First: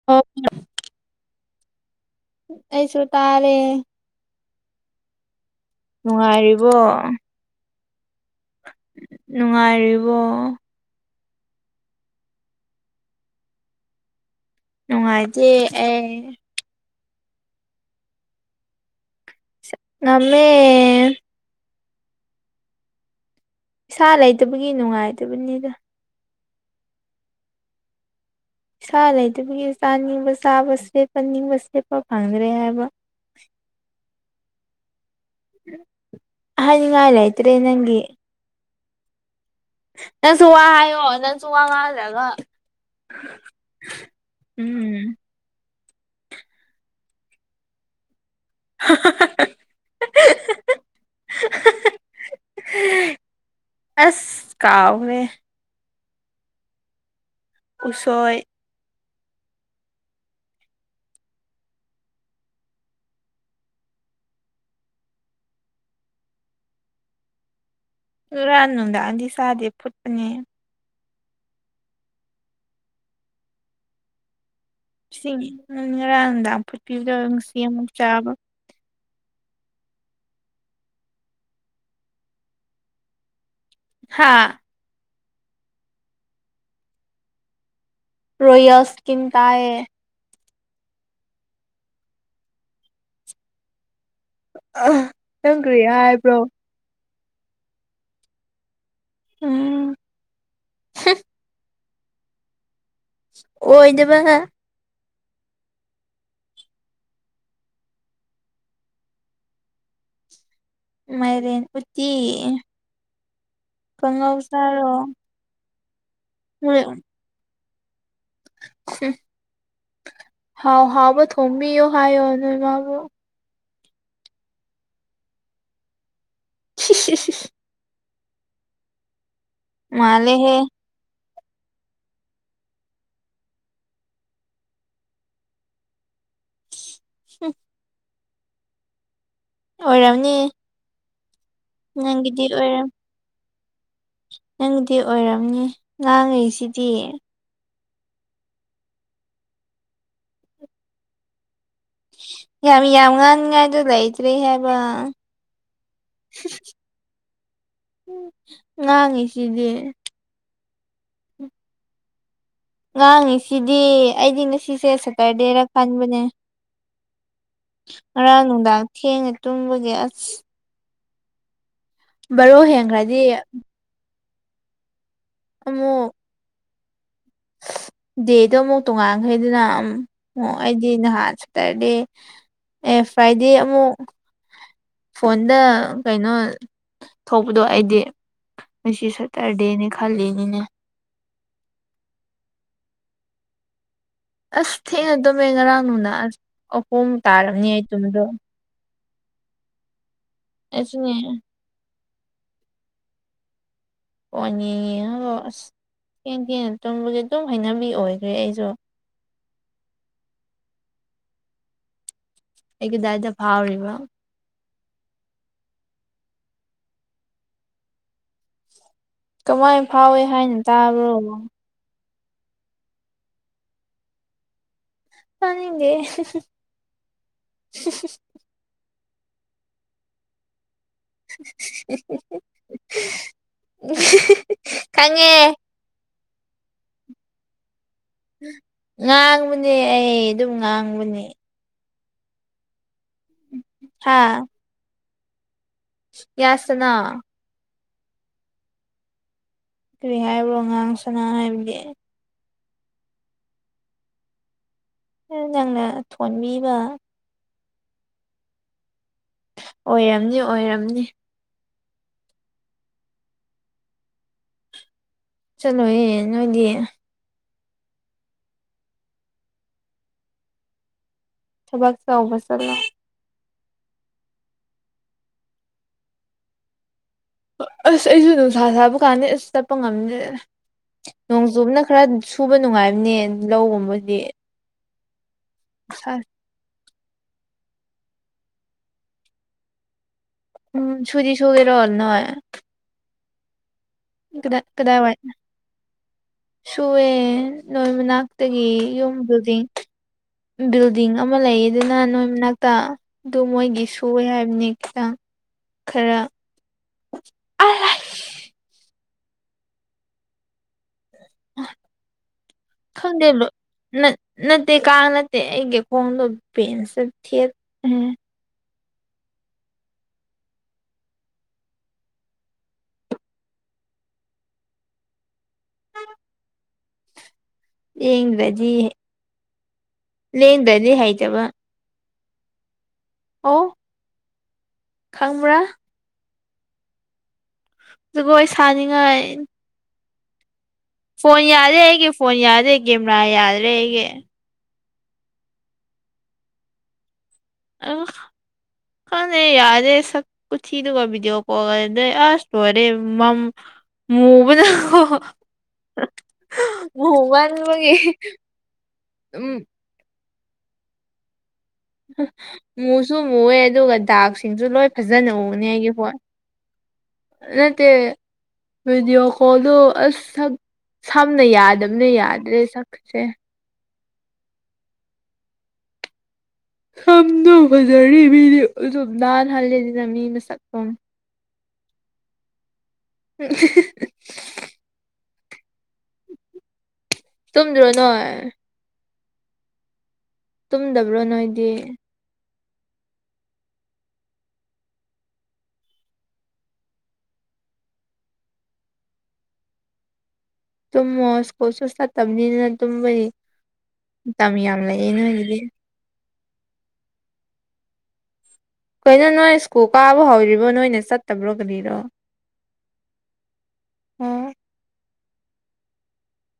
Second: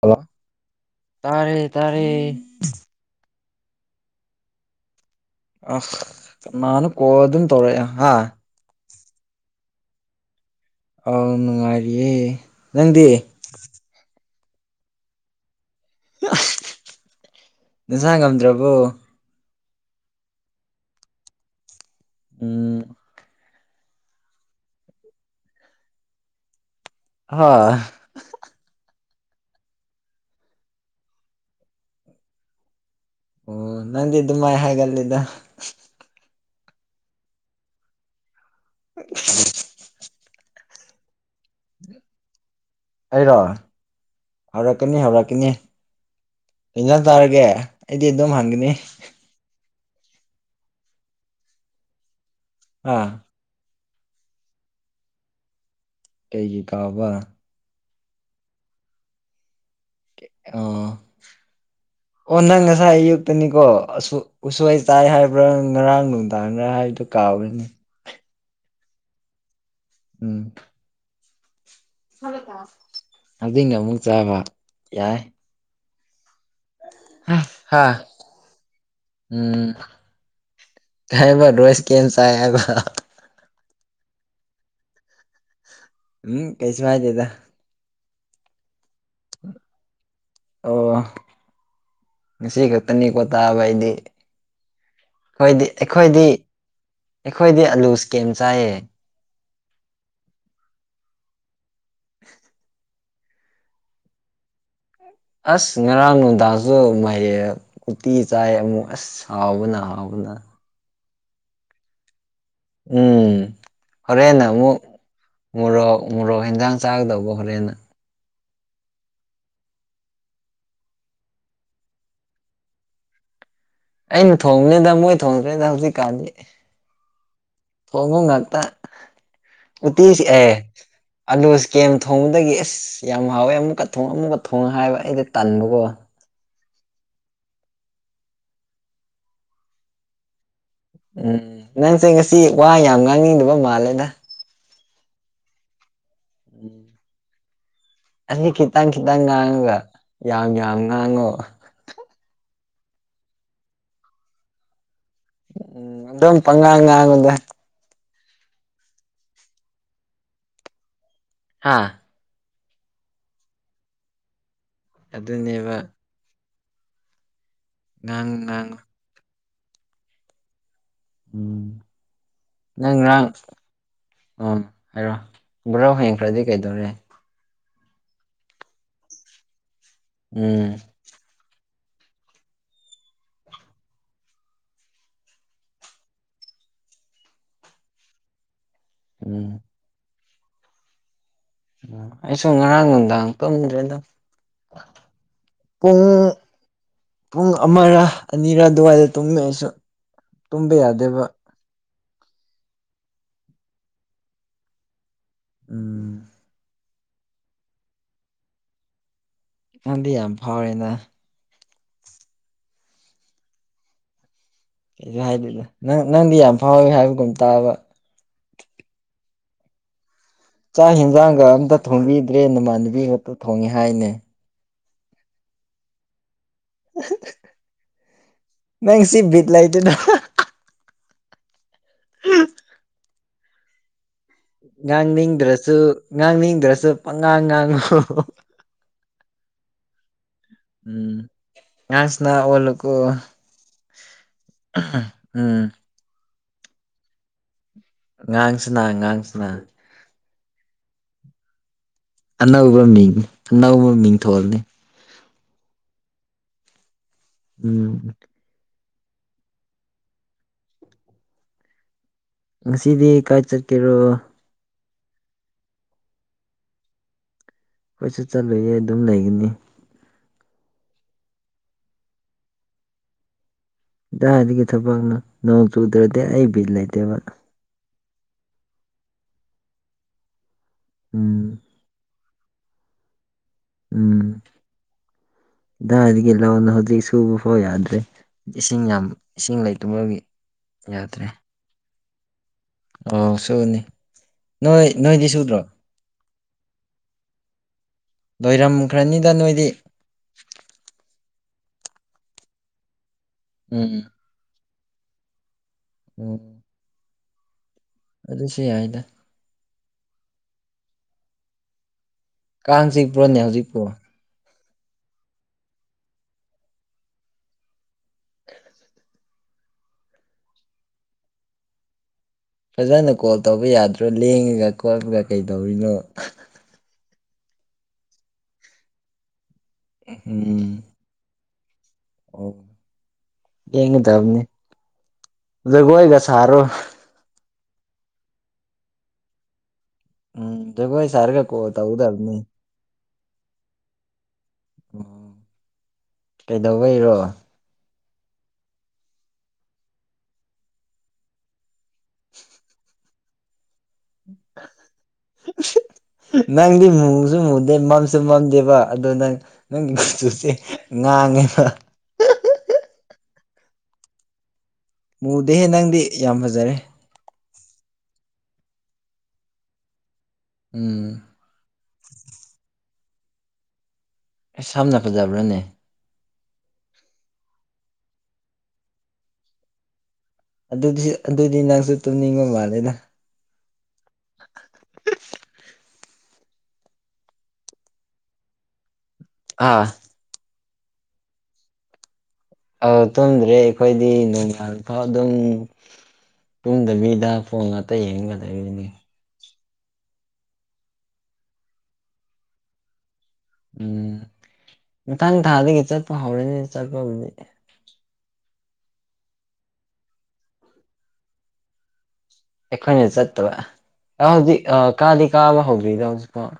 hello ꯑꯣ ꯇꯥꯔꯦ ꯇꯥꯔꯦ ꯇꯦ ꯑ ꯅꯨꯡꯉꯥꯏꯔꯤꯕꯣ ꯅꯅ ꯀꯣ ꯑꯗꯨꯝ ꯇꯧꯔꯛꯑꯦ ꯍꯥ ꯅꯨꯡꯉꯥꯏꯔꯤꯕꯣ ꯑꯥꯎ ꯅꯨꯡꯉꯥꯏꯔꯤꯌꯦ ꯅꯪꯗꯤ ꯅꯨꯡꯉꯥꯏꯖꯦ ꯑꯦ ꯅꯤꯡꯁꯥꯡ ꯉꯝꯗ꯭ꯔꯕꯣ ꯅꯃꯦ ꯎꯝ ꯏꯁꯥ ꯂꯩꯇꯕꯒꯤ ꯅꯨꯡꯉꯥꯏꯇꯕꯅꯤꯗ ꯍ ꯏꯁꯥ ꯂꯩꯇꯕꯒꯤ ꯆꯥꯅꯤꯡꯕ ꯆꯥꯕ ꯁꯦꯠꯄ ꯅꯤꯡꯕ ꯁꯦꯠꯄ ꯐꯪꯗ꯭ꯔꯦ ꯍꯥꯏꯕ ꯑꯣ ꯅꯗ ꯑꯗꯨ ꯃꯥꯥꯏ ꯍꯦꯒꯂꯗ ꯑꯅꯤꯡꯉꯥꯏ ꯂꯩ ꯏꯇꯦ ꯅꯪꯦ [unintelligible] ꯅꯁꯨ ꯎ ꯋꯥ ꯍꯥꯏꯣ ꯅ ꯆꯨ ꯋꯥꯉꯖꯒ ꯑꯩꯔꯣ ꯎꯝ ꯌꯦꯖ ꯇꯥꯔꯒꯦ ꯑꯩꯗꯤ ꯑꯗꯨꯝ ꯍꯪꯒꯅꯤ [unintelligible] ꯑ ꯑꯁ ꯀꯥꯎꯥꯎꯋꯦ ꯀꯩꯒꯤ ꯀꯥꯕ ꯎꯁꯣꯏ ꯑꯥ ꯑꯣ ꯅꯪ ꯉꯁꯥꯏ ꯑꯌꯨꯛꯇꯅꯤꯀꯣ ꯑ ꯎꯁꯥꯏ ꯆꯥꯏ ꯍꯥꯏꯕ꯭ꯔꯥ ꯉꯔꯥꯡ ꯅꯨꯡꯗꯥꯡꯗꯥ ꯍꯥꯏꯕꯗꯨꯣ ꯀꯥ ꯌꯥꯋꯅꯤ ꯨꯔꯥꯟ ꯍꯗꯥ ꯑꯗꯤ ꯁꯥꯗꯦ ꯐꯨꯠꯅꯤ ꯑꯗꯨꯉ ꯑꯃ ꯆꯥꯕ ꯌꯥꯏ ꯏꯁꯤꯡ ꯉꯔꯥꯡ ꯅꯨꯡꯗꯥꯡꯐꯨꯠꯄꯤꯕꯗ ꯉꯁꯤ ꯍꯥ ꯑꯃꯨꯛ ꯆꯥꯕ ꯎꯝ ꯇꯥꯏꯕ ꯔꯣꯏꯁ ꯀ ꯆꯒ ꯍꯥꯥ ꯎꯝ ꯀꯩꯁꯃꯗꯦꯗ ꯔꯣꯌꯣꯌꯁ ꯀꯤꯟ ꯇꯥꯏꯌꯦ ꯑꯣ ꯉꯁꯤ ꯈꯛꯇꯅꯤꯀꯣ ꯇꯥꯕ ꯍꯥꯏꯗꯤ ꯅꯪ ꯑꯩꯈꯣꯏꯗꯤ ꯀꯔꯤ ꯑꯩꯈꯣꯏꯗꯤ ꯍꯥꯏꯕ꯭ꯔꯣ ꯑꯩꯈꯣꯏꯗꯤ ꯑꯂꯨꯁ ꯀꯦꯝ ꯆꯥꯏꯌꯦ ꯎꯝ [unintelligible] ꯑꯣ ꯏꯗꯕꯒ ꯑꯁ ꯉꯔꯥꯡ ꯅꯨꯡꯗꯥꯡꯁꯨ ꯃꯌꯦꯛ ꯎꯣꯇꯤ ꯆꯥꯏ ꯑꯃꯨꯛ ꯑꯁ ꯍꯥꯎꯕꯅ ꯍꯥꯎꯋ ꯑꯗꯨ ꯃꯥꯏꯔꯤꯦꯟ ꯄꯨꯠꯇꯤ ꯎꯝ ꯍꯔꯦꯅ ꯑꯃ ꯆꯥꯔꯣ ꯃ ꯃꯣꯔꯣꯛ ꯍꯦꯟꯖꯥꯡ ꯆꯥꯒꯗꯧꯕ ꯍꯣꯔꯦꯟꯅ ꯍ ꯍꯥꯎ ꯍꯥꯎꯕ ꯊꯝꯕꯤ ꯏ ꯍꯥꯏꯕꯨ ꯑꯩꯅ ꯊꯣꯡꯕꯅꯤꯗ ꯃꯣꯏ ꯊꯣꯡꯗ꯭ꯔꯩꯗ ꯍꯧꯖꯤꯛ ꯀꯥꯟꯗꯤ [unintelligible] ꯈꯣꯡꯉꯨ ꯉꯥꯛꯇ ꯎꯇꯤꯁꯤ ꯑꯦ ꯃꯥꯜꯂꯦꯍꯦ ꯑꯥꯂꯨꯁ ꯀꯦꯝ ꯊꯣꯡꯕꯗꯒꯤ ꯑꯦꯁ ꯌꯥꯝ ꯍꯥꯎꯋꯦ ꯑꯃꯨꯛꯀ ꯊꯣꯡꯉ ꯑꯃꯨꯛꯀ ꯊꯣꯡꯉꯦ ꯍꯥꯏꯕ ꯑꯩꯗ ꯇꯟꯕꯀꯣ ꯁꯤ ꯑꯣꯏꯔꯝꯅꯤ ꯎꯝ ꯅꯪꯁꯦ ꯉꯁꯤ ꯋꯥ ꯌꯥꯝ ꯉꯥꯡꯅꯤꯡꯗꯕ ꯑꯃ ꯅꯪꯗꯤ ꯑꯣꯏꯔꯝꯅꯤ ꯎꯝ ꯉꯥꯡꯉꯤꯁꯤꯗꯤ ꯑꯁꯤ ꯈꯤꯇꯪ ꯈꯤꯇꯪ ꯉꯥꯡꯉꯒ ꯌꯥꯝ ꯌꯥꯝ ꯉꯥꯡꯉꯣ ꯌꯥꯝ ꯌꯥꯝ ꯉꯥꯡꯅꯤꯉꯥꯏꯗꯨ ꯂꯩꯇ꯭ꯔꯦ ꯍꯥꯏꯕ ꯎꯝ ꯑꯗꯨꯝ ꯄꯪꯉꯥꯡ ꯉꯥꯡꯉꯨꯗ ꯎ ꯉꯥꯡ ꯉꯁꯤꯗꯤꯦ ꯍꯥꯥ ꯉꯥꯡꯉꯤ ꯁꯤꯗꯤ ꯑꯩꯗꯤ ꯉꯁꯤꯁꯦ ꯁꯇꯔꯗꯦꯔ ꯑꯗꯨꯅꯦꯕ ꯈꯟꯕꯅꯦ ꯉꯥꯡ ꯉꯔꯥꯡ ꯉꯥꯡꯉꯨ ꯅꯨꯡꯗꯥꯡ ꯊꯦꯡꯉꯦ ꯇꯨꯝꯕꯒꯤ ꯑꯁ ꯎꯝ ꯕꯔꯣ ꯍꯦꯟꯈ꯭ꯔꯗꯤ ꯑ ꯍꯥꯏꯔꯣ ꯕ꯭ꯔꯣ ꯑꯃꯨꯛ ꯍꯦꯟꯈ꯭ꯔꯗꯤ ꯀꯩꯗꯧꯔꯦ ꯗꯦꯗꯣ ꯑꯃꯨꯛ ꯇꯣꯉꯥꯟꯈꯩꯗꯅꯝ ꯑꯣ ꯎꯝ ꯑꯩꯗꯤ ꯅꯍꯥꯟ ꯁꯇꯔꯗꯦ ꯑꯦ ꯐ꯭ꯔꯥꯏꯗꯦ ꯑꯃꯨꯛ ꯐꯣꯟꯗ ꯀꯩꯅꯣ ꯊꯣꯛꯄꯗꯣ ꯑꯩꯗꯤ ꯃꯁꯤ ꯎꯝ ꯁꯇꯔꯗꯦꯅꯦ ꯈꯜꯂꯤꯅꯤꯅꯦ ꯑꯩꯁꯨ ꯉꯔꯥꯡ ꯅꯨꯡꯗꯥꯡ ꯇꯨꯝꯗ꯭ꯔꯦꯗ ꯑꯁ ꯊꯦꯡꯅꯗꯕꯃꯦ ꯉꯔꯥꯡ ꯅꯨꯅꯨꯡꯅꯥ ꯄꯨꯡ ꯑꯁ ꯑꯍꯣꯡ ꯄꯨꯡ ꯇꯥꯔꯕꯝꯅꯤ ꯑꯩ ꯑꯃꯔ ꯌꯨꯝꯗꯣ ꯑꯅꯤꯔ ꯑꯗꯨꯋꯥꯏꯗ ꯇꯨꯝꯃꯦ ꯑꯩꯁꯨ ꯇꯨꯝꯕ ꯑꯩꯁꯨꯅꯦ ꯌꯥꯗꯕ ꯄꯣꯅꯤ ꯍ ꯎꯝ [inaudible] ꯀꯦꯟ ꯀꯦꯟ ꯇꯨꯝꯕꯒꯤ ꯑꯗꯨꯝ ꯍꯩꯅꯕꯤ ꯑꯣꯏꯈ꯭ꯔꯦ ꯑꯩꯁꯨ ꯀꯥꯟꯗꯤ ꯌꯥꯝ ꯐꯥꯎꯔꯤꯅ ꯑꯩꯒꯤꯗꯥꯏꯗ ꯐꯥꯎꯔꯤꯕ ꯀꯁꯨ ꯍꯥꯏꯗꯦꯗ ꯅꯪ ꯅꯪꯗꯤ ꯌꯥꯝ ꯐꯥꯎꯋꯦ ꯍꯥꯏꯕꯒꯨꯝ ꯇꯥꯕ ꯀꯃꯥꯏ ꯐꯥꯎꯋꯦ ꯍꯥꯏꯅ ꯆꯥꯛ ꯇꯥꯕ꯭ꯔꯣ ꯌꯦꯟꯖꯥꯡꯒ ꯑꯝꯇ ꯊꯣꯡꯕꯤꯗ꯭ꯔꯦ ꯅꯃꯥꯟꯅꯕꯤ ꯉꯥꯛꯛꯇ ꯊꯣꯡꯉꯦ ꯍꯥꯏꯅꯦ ꯍꯅꯤꯗꯦ ꯃꯪꯁꯤꯚꯤꯠ ꯂꯥꯏꯇꯅ ꯎ [inaudible] ꯉꯥꯡꯅꯤꯡꯗ꯭ꯔꯁꯨ ꯉꯥꯡꯅꯤꯡꯗ꯭ꯔꯁꯨ ꯄꯉꯥꯡ ꯉꯥꯡꯉꯨ ꯉꯥꯡꯕꯅꯦ ꯑꯩ ꯑꯗꯨꯝ ꯉꯥꯡꯕꯅꯦ ꯌꯥꯁꯅ ꯑꯣꯂ ꯀꯣ ꯍꯥꯥ ꯎꯝ ꯌꯥꯁꯅꯥ ꯉꯉꯥꯡꯁꯤꯅ ꯉꯉꯥꯡꯁꯤꯅ ꯀꯨꯏ ꯍꯥꯏꯕ꯭ꯔꯣ ꯑꯉꯥꯡ ꯁꯅ ꯍꯥꯏꯕꯒꯤ ꯑꯅꯧꯕ ꯃꯤꯡ ꯑꯅꯧꯕ ꯃꯤꯡ ꯊꯣꯍꯅꯤ ꯅꯪꯅ ꯊꯣꯟꯕꯤꯕ ꯎꯝ ꯑꯣꯏꯔꯝꯅꯤ ꯑꯣꯏꯔꯝꯅꯤ ꯉꯁꯤꯗꯤ ꯀꯥꯏ ꯆꯠꯀꯦꯔꯣ ꯆꯂꯣꯌꯦ ꯅꯣꯏꯗꯤ ꯑꯩꯈꯣꯏꯁꯨ ꯆꯠꯂꯨꯌꯦ ꯑꯗꯨꯝ ꯂꯩꯒꯅꯤ ꯊꯕꯥꯛ ꯆ ꯎꯁ ꯏꯇꯥꯒꯤ ꯊꯕꯛꯅꯣ ꯅꯣꯡ ꯆꯨꯗ꯭ꯔꯗꯤ ꯑꯩ ꯕꯤ ꯂꯩꯇꯦꯕ ꯑꯁ ꯑꯩꯁꯨ ꯅꯨꯡꯁꯥ ꯁꯥꯕ ꯀꯥꯟꯗ ꯑꯁ ꯆꯠꯄ ꯉꯝꯗꯦ ꯎꯝ ꯅꯣꯡꯖꯨꯕꯅ ꯈꯔ ꯁꯨꯕ ꯅꯨꯡꯉꯥꯏꯕꯅꯦ ꯂꯧꯒꯨꯝꯕꯗꯤ ꯎꯝ ꯗꯤꯒ ꯂ ꯍꯧꯖꯤꯛ ꯁꯨꯕ ꯐꯥꯎ ꯌꯥꯗ꯭ꯔꯦ ꯏꯁꯤꯡ ꯌꯥꯝ ꯏꯁꯤꯡ ꯂꯩꯇꯕꯕꯒꯤ ꯎꯝ ꯁꯨꯗꯤ ꯁꯧꯒꯔꯜꯅꯥꯣꯏ ꯑꯣ ꯁꯅꯤ ꯅꯣꯏ ꯀꯗꯥꯏꯋꯥꯏ ꯅꯣꯏꯗꯤ ꯁꯨꯗ꯭ꯔꯣ ꯁꯨꯑꯦ ꯅꯣꯏ ꯃꯅꯥꯛꯇꯒꯤ ꯌꯨꯝ ꯂꯣꯏꯔꯝꯈ꯭ꯔꯅꯤꯗ ꯕꯤꯜꯗꯤꯡ ꯅꯣꯏꯗꯤ ꯕꯤꯜꯗꯤꯡ ꯑꯃ ꯂꯩꯌꯦ ꯑꯗꯨꯅ ꯅꯣꯏ ꯃꯅꯥꯛꯇ ꯑꯗꯨ ꯃꯣꯏꯒꯤ ꯎꯝ ꯁꯨ ꯍꯥꯏꯕꯅꯤ ꯈꯤꯇꯪ ꯈꯔ ꯑꯗ ꯁꯤꯗ ꯀꯥꯡ ꯆꯤꯛꯄ꯭ꯔꯣꯅꯦ ꯈꯗꯦꯂ ꯍꯧꯖꯤꯛꯄꯨ ꯅ ꯅꯠ ꯇꯩ ꯀꯥꯥꯟꯅ ꯅꯠꯇꯦ ꯑꯩꯒꯦꯀꯣꯣꯡꯗ ꯄꯦꯟꯁ ꯊꯦꯠ ꯐꯖꯅ ꯀꯣꯜ ꯇꯧꯕ ꯌꯥꯗ꯭ꯔꯣ ꯂꯦꯡꯉꯒ ꯀꯣꯠꯃꯒ ꯀꯩꯗꯧꯔꯤꯅꯣ ꯂꯦꯡꯗ꯭ꯔꯗꯤ ꯎꯝ ꯂꯦꯡꯗ꯭ꯔꯗꯤ ꯍꯩꯖꯕ ꯑꯣ ꯌꯦꯡꯒꯗꯕꯅꯤ ꯈꯥꯡꯔꯥ ꯆꯔꯨ ꯑꯗꯨꯒꯣꯏ ꯁꯥꯅꯤꯡꯉꯥꯏ ꯑꯣ ꯐꯣꯟ ꯌꯥꯗꯦ ꯑꯩꯒꯤ ꯐꯣꯟ ꯌꯥꯗꯦ ꯀꯦꯃꯦꯔꯥ ꯌꯥꯗ꯭ꯔꯦ ꯑꯩꯒꯤ ꯎ ꯀꯩꯗꯧꯕꯩꯔꯣ ꯑ ꯀꯅꯦ ꯌꯥꯔꯦ ꯁꯛꯨꯆꯗꯨꯒꯤꯗꯤꯑꯣꯣ ꯀꯣꯜꯗ꯭ꯔꯦ ꯑ ꯁꯣꯔꯦ ꯃ ꯎ [unintelligible] ꯅꯪꯗꯤ ꯃꯨꯁꯨ ꯃꯨꯗꯦ ꯃꯝꯁꯨ ꯃꯨꯃꯟꯕꯒꯤ ꯃꯝꯗꯦꯕ ꯑꯗꯣ ꯅꯪ ꯎꯝ ꯅꯪ ꯆꯦ ꯉꯥꯡꯉꯤꯕ ꯃꯨꯁꯨ ꯃꯨꯑꯦ ꯑꯗꯨꯒ ꯗꯥꯛꯁꯤꯡꯁꯨ ꯂꯣꯏ ꯐꯖꯅ ꯃꯨꯗꯦꯍꯦ ꯎꯅꯦ ꯍꯥꯏꯒꯤ ꯅꯪꯗꯤ ꯍꯣ ꯌꯥꯝ ꯐꯖꯔꯦ ꯅꯠꯇꯦ ꯚꯕꯤꯗꯤꯑꯣ ꯀꯣꯜꯗ ꯑꯁ ꯎꯝ ꯁꯝꯅ ꯌꯥꯗꯕ ꯑ ꯌꯥꯗ ꯔꯦ ꯁꯀꯁꯦ ꯑꯦ ꯁꯝꯅ ꯈꯖꯕ꯭ꯔꯥꯅꯦ ꯁꯅ ꯐꯖꯔꯗꯤꯗꯥ ꯍꯂꯦꯗꯤ ꯑꯗꯨꯗꯤꯁꯨ ꯑꯗꯨꯗꯤ ꯅꯪꯁꯨ ꯇꯨꯝꯅꯤꯡꯕ ꯃꯥꯜꯂꯦꯅ ꯎꯝ ꯇꯨꯝꯗ꯭ꯔꯣ ꯅꯣꯏ ꯑꯥ ꯇꯨꯝꯗꯕ꯭ꯔꯣ ꯅꯣꯏꯗꯤ ꯑ ꯇꯨꯝꯗ꯭ꯔꯦ ꯑꯩꯈꯣꯏꯗꯤ ꯣꯡꯌꯥꯜꯐꯥꯎ ꯑꯗꯨꯝ ꯇꯨꯡꯗꯕꯤꯗ ꯐꯣꯟ ꯉꯥꯛꯇ ꯌꯦꯡꯒꯗꯔꯤꯕꯅꯤ ꯇꯃꯁ ꯀꯣꯁꯨ ꯁ ꯇꯕꯅꯤꯅ ꯇꯅꯤ ꯎꯝ ꯃꯊꯪ ꯊꯥꯗꯒꯤ ꯆꯠꯄ ꯍꯧꯔꯅꯤ ꯆꯠꯄꯕꯨꯗꯤ ꯀꯩꯅꯣ ꯅꯣꯏ ꯁ꯭ꯀꯨꯜ ꯀꯥꯕ ꯍꯧꯔꯤꯕꯣ ꯅꯣꯏꯅ ꯆꯠꯇꯕ꯭ꯔꯣ ꯀꯔꯤꯔꯣ ꯑꯩꯈꯣꯏꯅ ꯆꯠꯇꯕ ꯑꯣ ꯍꯧꯖꯤꯛ ꯀꯥꯗꯤ ꯀꯥꯕ ꯍꯧꯗ꯭ꯔꯤꯗ ꯍꯧꯖꯤꯛꯀꯥꯎ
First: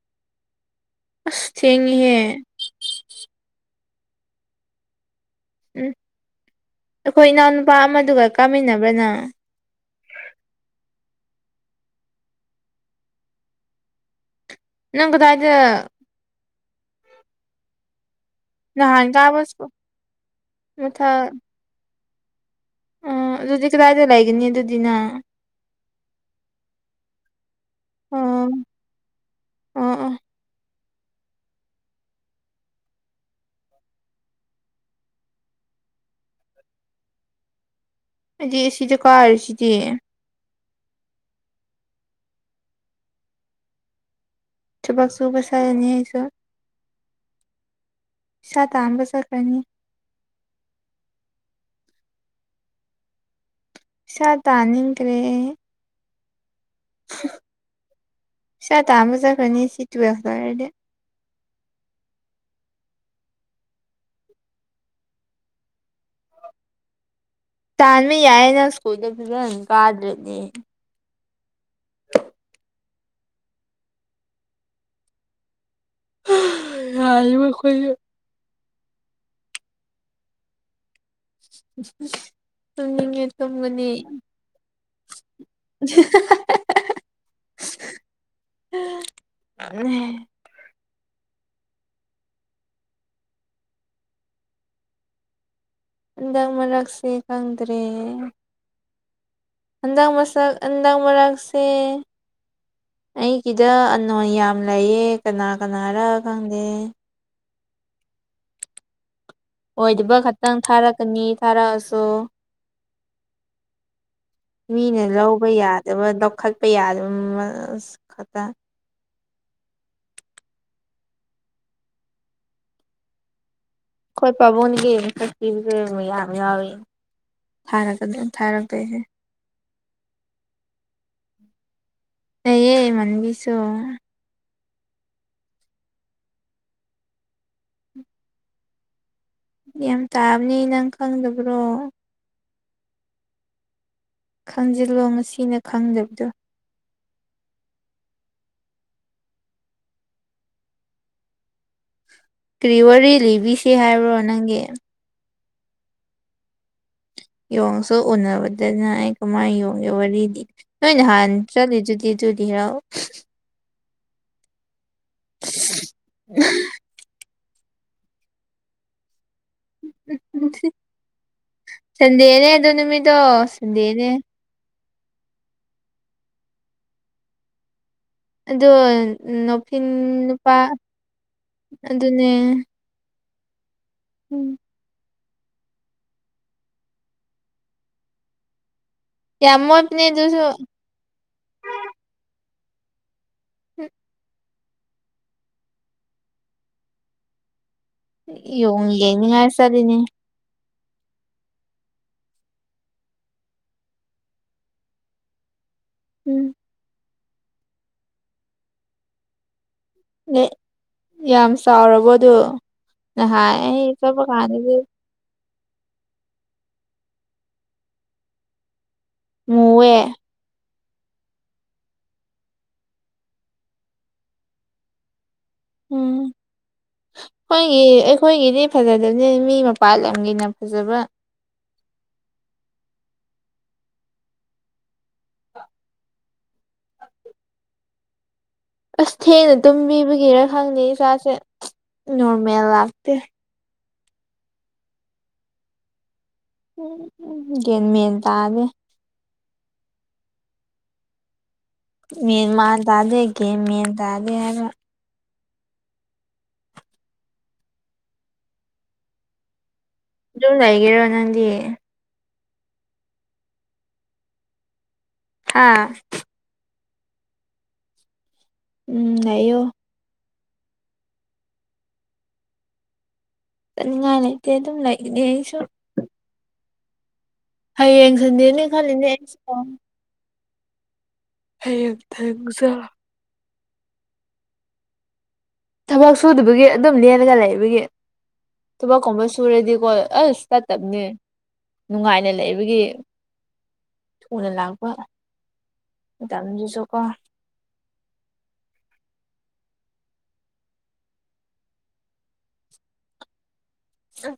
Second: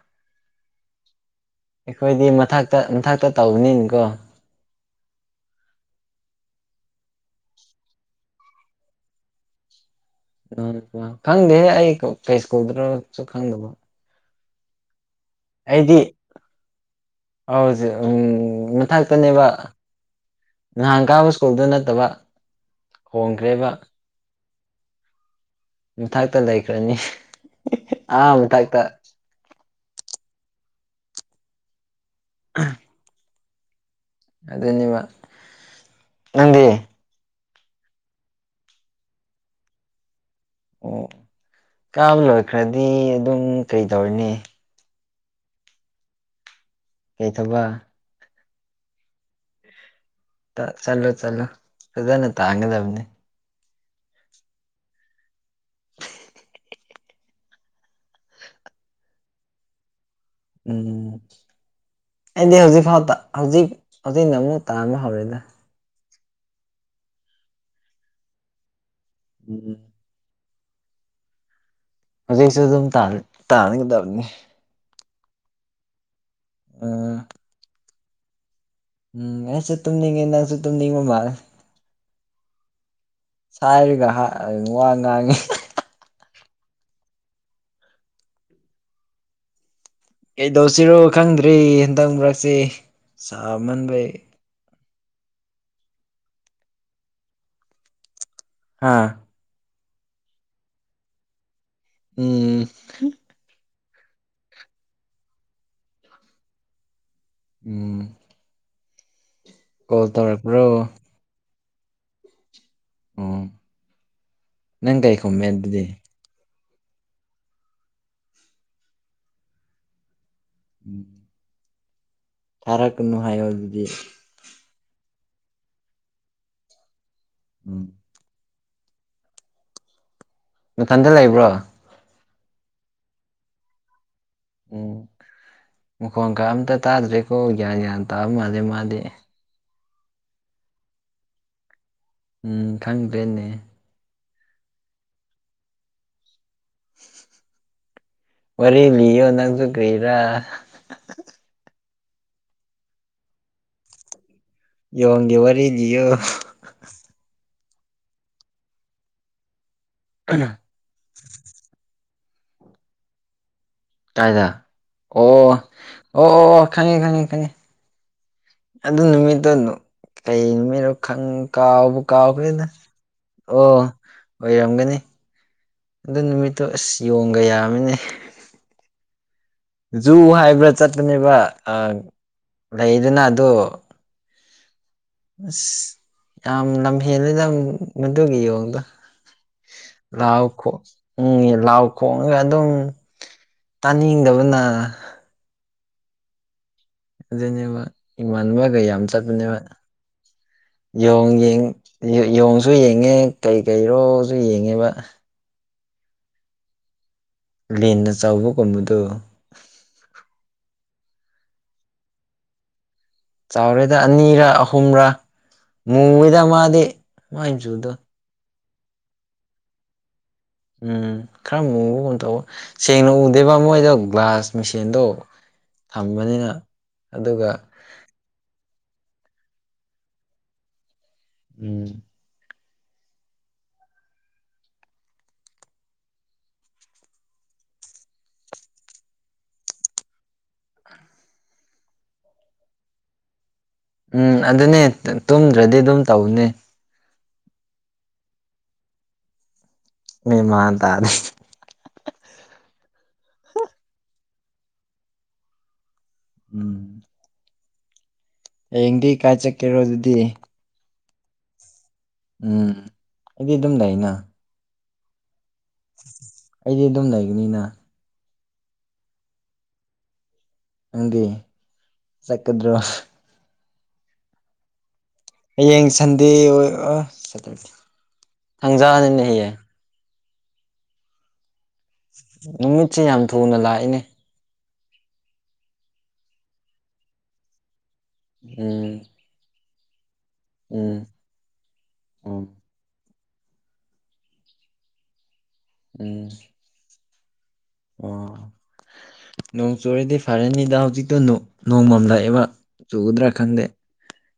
ꯑꯁ ꯊꯦꯡꯉꯤꯍꯦ ꯑꯩꯈꯣꯏꯗꯤ ꯃꯊꯛꯇ ꯃꯊꯛꯇ ꯇꯧꯕꯅꯤꯅꯤꯀꯣ ꯎꯝ ꯑꯩꯈꯣꯏ ꯏꯅꯥꯎꯅꯨꯄꯥ ꯑꯃꯗꯨꯒ ꯀꯥꯃꯤꯟꯅꯕ꯭ꯔꯅ ꯎ ꯈꯪꯗꯦ ꯑꯩ ꯀꯩꯁꯀꯨꯗꯨꯁꯨ ꯈꯪꯗꯕ ꯅꯪ ꯀꯗꯗ ꯍꯥꯎꯖ ꯎꯝ ꯅꯍꯥꯟ ꯀꯥꯕ ꯃꯊꯛꯇꯅꯦꯕ ꯁ꯭ꯀꯨꯜ ꯅꯍꯥꯟ ꯀꯥꯕ ꯏꯁ꯭ꯀꯨꯜꯗꯨ ꯅꯠꯇꯕ ꯎꯝ ꯑꯗꯨꯗꯤ ꯀꯗꯥꯏꯗ ꯂꯥꯏꯒꯅꯤ ꯑꯗꯨꯗꯤꯅꯪ ꯃꯊꯇ ꯂꯩꯈ꯭ꯔꯅꯤ ꯑꯥ ꯃꯊꯇ ꯎꯝ ꯎꯝ [unintelligible] ꯑꯗꯨꯅꯦꯕ ꯅꯪꯗꯤ ꯑꯩꯗꯤ ꯑꯁꯤꯗꯀꯥꯔꯁꯤꯗꯤ ꯑꯣ ꯀꯥꯕ ꯂꯣꯏꯈ꯭ꯔꯗꯤ ꯑꯗꯨꯝ ꯀꯩ ꯇꯧꯔꯤꯅꯤ ꯊꯕꯛꯁꯨꯕꯆꯠꯂꯅꯤ ꯑꯩꯁꯨ ꯀꯩ ꯊꯧꯕꯛ ꯄꯩꯁꯥ ꯇꯥꯟꯕ ꯆꯠꯀꯅꯤ ꯆꯂꯣ ꯆꯂꯣ ꯐꯖꯥꯅ ꯇꯥꯡꯒꯖꯕꯅꯤ ꯄꯩꯁꯥ ꯇꯥꯟꯅꯤꯡꯗꯔꯦ ꯄꯩꯁꯥ ꯇꯥꯟꯕꯆꯠꯅꯤ ꯁꯤꯇ꯭ꯋꯦꯜ ꯎꯝ ꯑꯩꯗꯤ ꯍꯧꯖꯤꯛ ꯐꯥꯎꯗ ꯍꯧꯖꯤꯛ ꯍꯧꯖꯤꯛꯅ ꯑꯃꯨꯛ ꯇꯥꯟꯕ ꯍꯧꯔꯦꯗ ꯇꯥꯟꯕ ꯌꯥꯏꯌꯦꯅ ꯏꯁ꯭ꯀꯨꯜꯗꯨ ꯐꯖ ꯎꯝ ꯀꯥꯗ꯭ꯔꯗꯤ ꯍꯧꯖꯤꯛꯁꯨ ꯑꯗꯨꯝ ꯇꯥꯟꯒꯗꯕꯅꯤ ꯎꯝ [unintelligible] ꯎꯝ ꯑꯁꯦ ꯇꯨꯝꯅꯤꯡꯉꯦ ꯅꯪꯁꯨ ꯇꯨꯝꯅꯤꯡꯕ ꯃꯥꯜꯂꯦ [unintelligible] ꯇꯨꯝꯅꯤꯡꯉꯦ ꯇꯨꯝꯒꯅꯤ ꯁꯥꯏꯔꯒ ꯋꯥ ꯉꯥꯡꯉꯤ ꯀꯩꯗꯧꯁꯤꯔꯣ ꯈꯪꯗ꯭ꯔꯦ ꯍꯟꯇꯛ ꯃꯔꯛꯁꯤ ꯁꯥꯃꯟꯕꯩ ꯍꯟꯗꯛ ꯃꯔꯛꯁꯦ ꯈꯪꯗ꯭ꯔꯦ ꯍꯥꯥ ꯍꯟꯗꯪ ꯃꯁꯛ ꯍꯟꯗꯛ ꯃꯔꯛ ꯎꯝ ꯅꯣꯟ ꯌꯥꯝ ꯂꯩꯌꯦ ꯀꯅꯥ ꯀꯅꯥꯔꯥ ꯈꯪꯗꯦ ꯎꯝ ꯀꯣꯜ ꯑꯣꯏꯗꯕ ꯈꯛꯇꯪ ꯇꯧꯔꯛꯄ꯭ꯔꯣ ꯊꯥꯔꯛꯀꯅꯤ ꯊꯥꯔꯛꯑꯁꯨ ꯎꯝ ꯅꯪ ꯃꯤꯅ ꯀꯩ ꯂꯧꯕ ꯈꯨꯝꯃꯦ ꯑꯗꯨꯗꯤ ꯌꯥꯗꯕꯗꫭ ꯈꯠ ꯄꯩ ꯌꯥꯗꯕ ꯃ ꯈꯠꯇ ꯎꯝ ꯊꯥꯔꯛꯀꯅꯨ ꯍꯥꯏꯌꯨ ꯑꯗꯨ ꯈꯣꯏ ꯄꯥꯕꯨꯡ ꯒꯤ ꯃꯁꯛꯊꯤꯕꯁꯨ ꯌꯥꯝ ꯌꯥꯎꯏꯤ ꯎꯝ [unintelligible] [unintelligible] ꯅꯊꯟꯗ ꯂꯩꯕ꯭ꯔꯣ ꯂꯩꯌꯦ ꯏꯃꯟꯕꯤꯁꯨ ꯎꯝ ꯃꯈꯣꯟꯒ ꯑꯝꯇ ꯇꯥꯗ꯭ꯔꯦꯀꯣ ꯒ꯭ꯌꯥꯟ ꯌꯥꯝ ꯇꯥꯕꯃꯥꯜꯂꯦ ꯃꯥꯗꯤ ꯌꯥꯝ ꯇꯥꯕꯅꯤ ꯅꯪ ꯈꯪꯗꯕ꯭ꯔꯣ ꯎꯝ ꯈꯪꯗ꯭ꯔꯦꯅꯦ ꯈꯪꯖꯤꯜꯂꯣ ꯉꯁꯤꯅ ꯈꯪꯗꯕꯗꯣ ꯋꯥꯔꯤ ꯂꯤꯌꯣ ꯅꯪꯁꯨ ꯀꯔꯤꯔ ꯀ꯭ꯔꯤꯋꯔꯤ ꯂꯤꯕꯤꯁꯤ ꯍꯥꯏꯕ꯭ꯔꯣ ꯅꯪꯒꯤ ꯌꫭꯡꯒꯤ ꯋꯥꯔꯤ ꯂꯤꯌꯣ ꯌꯣꯡꯁꯨ ꯎꯅꯕꯗꯅ ꯑꯩ ꯀꯃꯥꯏꯅ ꯌꫭꯡꯒꯦ ꯋꯥꯔꯤꯗꯤ ꯅꯣꯏꯅ ꯍꯥꯟꯅ ꯆꯠꯂꯤꯗꯨꯗꯤ ꯇꯨꯂꯤꯔꯥꯎ ꯀꯥꯏꯗ ꯑꯣ ꯑꯣ ꯑꯣ ꯈꯪꯉꯦ ꯈꯪꯉꯤ ꯈꯪꯉꯤ ꯑꯗꯨ ꯅꯨꯃꯤꯠ ꯇꫭ ꯀꯩ ꯅꯨꯃꯤꯠꯅꫭ ꯈꯪ ꯀꯥꯎꯕꯨ ꯁꯟꯗꯦꯅꯦ ꯀꯥꯎꯈ꯭ꯔꯦꯗ ꯑꯗꯨ ꯅꯨꯃꯤꯠꯇꯣ ꯑꯣ ꯁꯟꯗꯦꯅꯦ ꯑꯣꯏꯔꯝꯒꯅꯤ ꯑꯗꯨ ꯅꯨꯃꯤꯠꯇꯨ ꯑꯁ ꯌꯣꯡꯒ ꯌꯥꯝꯃꯤꯅꯦ ꯑꯗ ꯖꯨ ꯍꯥꯏꯕ꯭ꯔꯥ ꯆꯠꯄꯅꯦꯕ ꯑꯗꯨꯅꯦ ꯂꯩꯗꯅ ꯑꯗꯣ ꯎꯝ ꯑꯁ ꯌꯥꯝ ꯂꯝꯍꯦꯜꯂꯤꯦꯅ ꯃꯗꯨꯒꯤ ꯌꯣꯡꯗꯣ ꯌꯥꯝ ꯃꯣꯠꯄꯅꯦ ꯑꯗꯨꯁꯨ ꯂꯥꯎꯣꯡ ꯎꯝ ꯂꯥꯎ ꯈꯣꯡꯉꯒ ꯑꯗꯨꯝ ꯇꯥꯅꯤꯡꯗꯕꯅ ꯑꯗꯨꯅꯦꯕ ꯏꯃꯥꯟꯅꯕꯒ ꯌꯣꯡ ꯌꯥꯝ ꯌꯦꯡꯅꯤꯡꯉꯥꯏ ꯆꯠꯄꯅꯦꯕ ꯆꯠꯂꯤꯅꯦ ꯣꯡ ꯌꯦꯣꯡꯁꯨ ꯌꯦꯡꯉꯦ ꯀꯩ ꯀꯔꯣꯁꯨ ꯌꯦꯡꯉꯦꯕ ꯎꯝ ꯂꯤꯟꯅ ꯆꯥꯎꯕꯒꯨꯝꯕꯗꯨ ꯅ ꯌꯥꯝ ꯆꯥꯎꯔꯕꯣ ꯑꯗꯨ ꯅꯍꯥꯟ ꯑꯩ ꯆꯥꯎꯔꯦꯗ ꯆꯠꯄ ꯑꯅꯤꯔ ꯀꯥꯟꯗꯗꯤ ꯑꯍꯨꯝꯔꯥ ꯃꯨꯉꯗ ꯃꯥꯗꯤꯦ ꯃ ꯆꯨꯗ ꯃꯨꯋꯦ ꯎꯝ ꯈꯔ ꯃꯨꯑꯣꯕ ꯀꯣꯟ ꯇꯧ ꯁꯦꯡꯅ ꯎꯗꯦꯕ ꯃꯣꯏꯗꯣ ꯒ꯭ꯂꯥꯁ ꯃꯦꯁꯦꯟꯗꯣ ꯎꯝ ꯑꯩꯈꯣꯏꯒꯤ ꯑꯩꯈꯣꯏꯒꯤꯗꯤ ꯐꯖꯗ ꯅꯤ ꯃꯤ ꯃꯄꯥ ꯂꯝꯒꯤꯅ ꯐꯖꯕ ꯎꯝ ꯑꯁ ꯊꯦꯡꯅ ꯇꯨꯝꯕꯤꯕꯒꯤꯔ ꯈꯪꯗꯦ ꯏꯥꯁꯦ ꯅꯣꯔꯃꯦꯜ ꯂꯥꯛꯇꯦ ꯎꯝ ꯑꯗꯨꯅꯦ ꯇꯨꯝꯗ꯭ꯔꯗꯤ ꯑꯗꯨꯝ ꯇꯧꯅꯦ ꯃꯦꯟ ꯇꯥꯅꯦꯦ ꯃꯃꯥꯟ ꯇꯗ ꯃ ꯃꯥ ꯗꯗꯦꯒꯤ ꯃ ꯗꯗ ꯍꯥꯏꯔ ꯎꯝ ꯍꯡꯗꯤ ꯀꯥꯏꯆ ꯀꯦꯔ ꯑꯗꯨꯗꯤ ꯌ ꯂꯩ ꯍꯥꯏꯒꯦꯔꯣ ꯅꯗꯤ ꯎꯝ ꯑꯩꯗꯤ ꯑꯗꯨꯝ ꯂꯩꯩꯅ ꯍꯥꯥ ꯑꯩꯗꯤ ꯑꯗꯨꯝ ꯂꯩꯒꯅꯤꯅ ꯎꯝ ꯑꯌꯣ ꯍꯪꯦ ꯆꯀꯗꯣ ꯉ ꯂꯩꯇꯦ ꯑꯗꯨꯝ ꯂꯩ ꯂꯩꯁꯨ ꯗꯦ ꯑꯣꯏ ꯁꯦꯇꯔꯗꯦ ꯁꯟꯗꯦꯅꯦ ꯈꯜꯂꯤꯅꯦ ꯊꯪꯖꯥꯅꯤꯅꯦ ꯑꯩꯁꯨ ꯍꯌꯦꯌꯦ ꯍꯌꯦꯡ ꯊꯥꯡꯖꯥ ꯅꯨꯃꯤꯠꯁꯦ ꯌꯥꯝ ꯊꯨꯅ ꯂꯥꯛꯏꯅꯦ ꯊꯕꯛ ꯁꯨꯗꯕꯒꯤ ꯑꯗꯨꯝ ꯂꯦꯜꯂꯒ ꯂꯩꯕꯒꯤ ꯎꯝ ꯊꯕꯛꯀꯨꯝꯕ ꯁꯨꯔꯗꯤꯀꯣ ꯑꯁ ꯏꯁꯇꯥꯇꯞꯅꯦ ꯎꯝ ꯅꯨꯡꯉꯥꯏꯅ ꯎꯝ ꯂꯩꯕꯒꯤ ꯊꯨꯅ ꯂꯥꯛꯄ ꯎꯝ ꯃꯇꯝꯗꯨꯁꯨ ꯀꯣ ꯑꯣ ꯅꯣꯡ ꯆꯨꯔꯤꯗꯤ ꯐꯔꯅꯤꯗ ꯍꯧꯖꯤꯛꯇꯣ ꯅꯣꯡꯃꯝ ꯂꯥꯛꯑꯦꯕ ꯆꯨꯒꯗ꯭ꯔꯥ ꯈꯪꯗꯦ ꯆ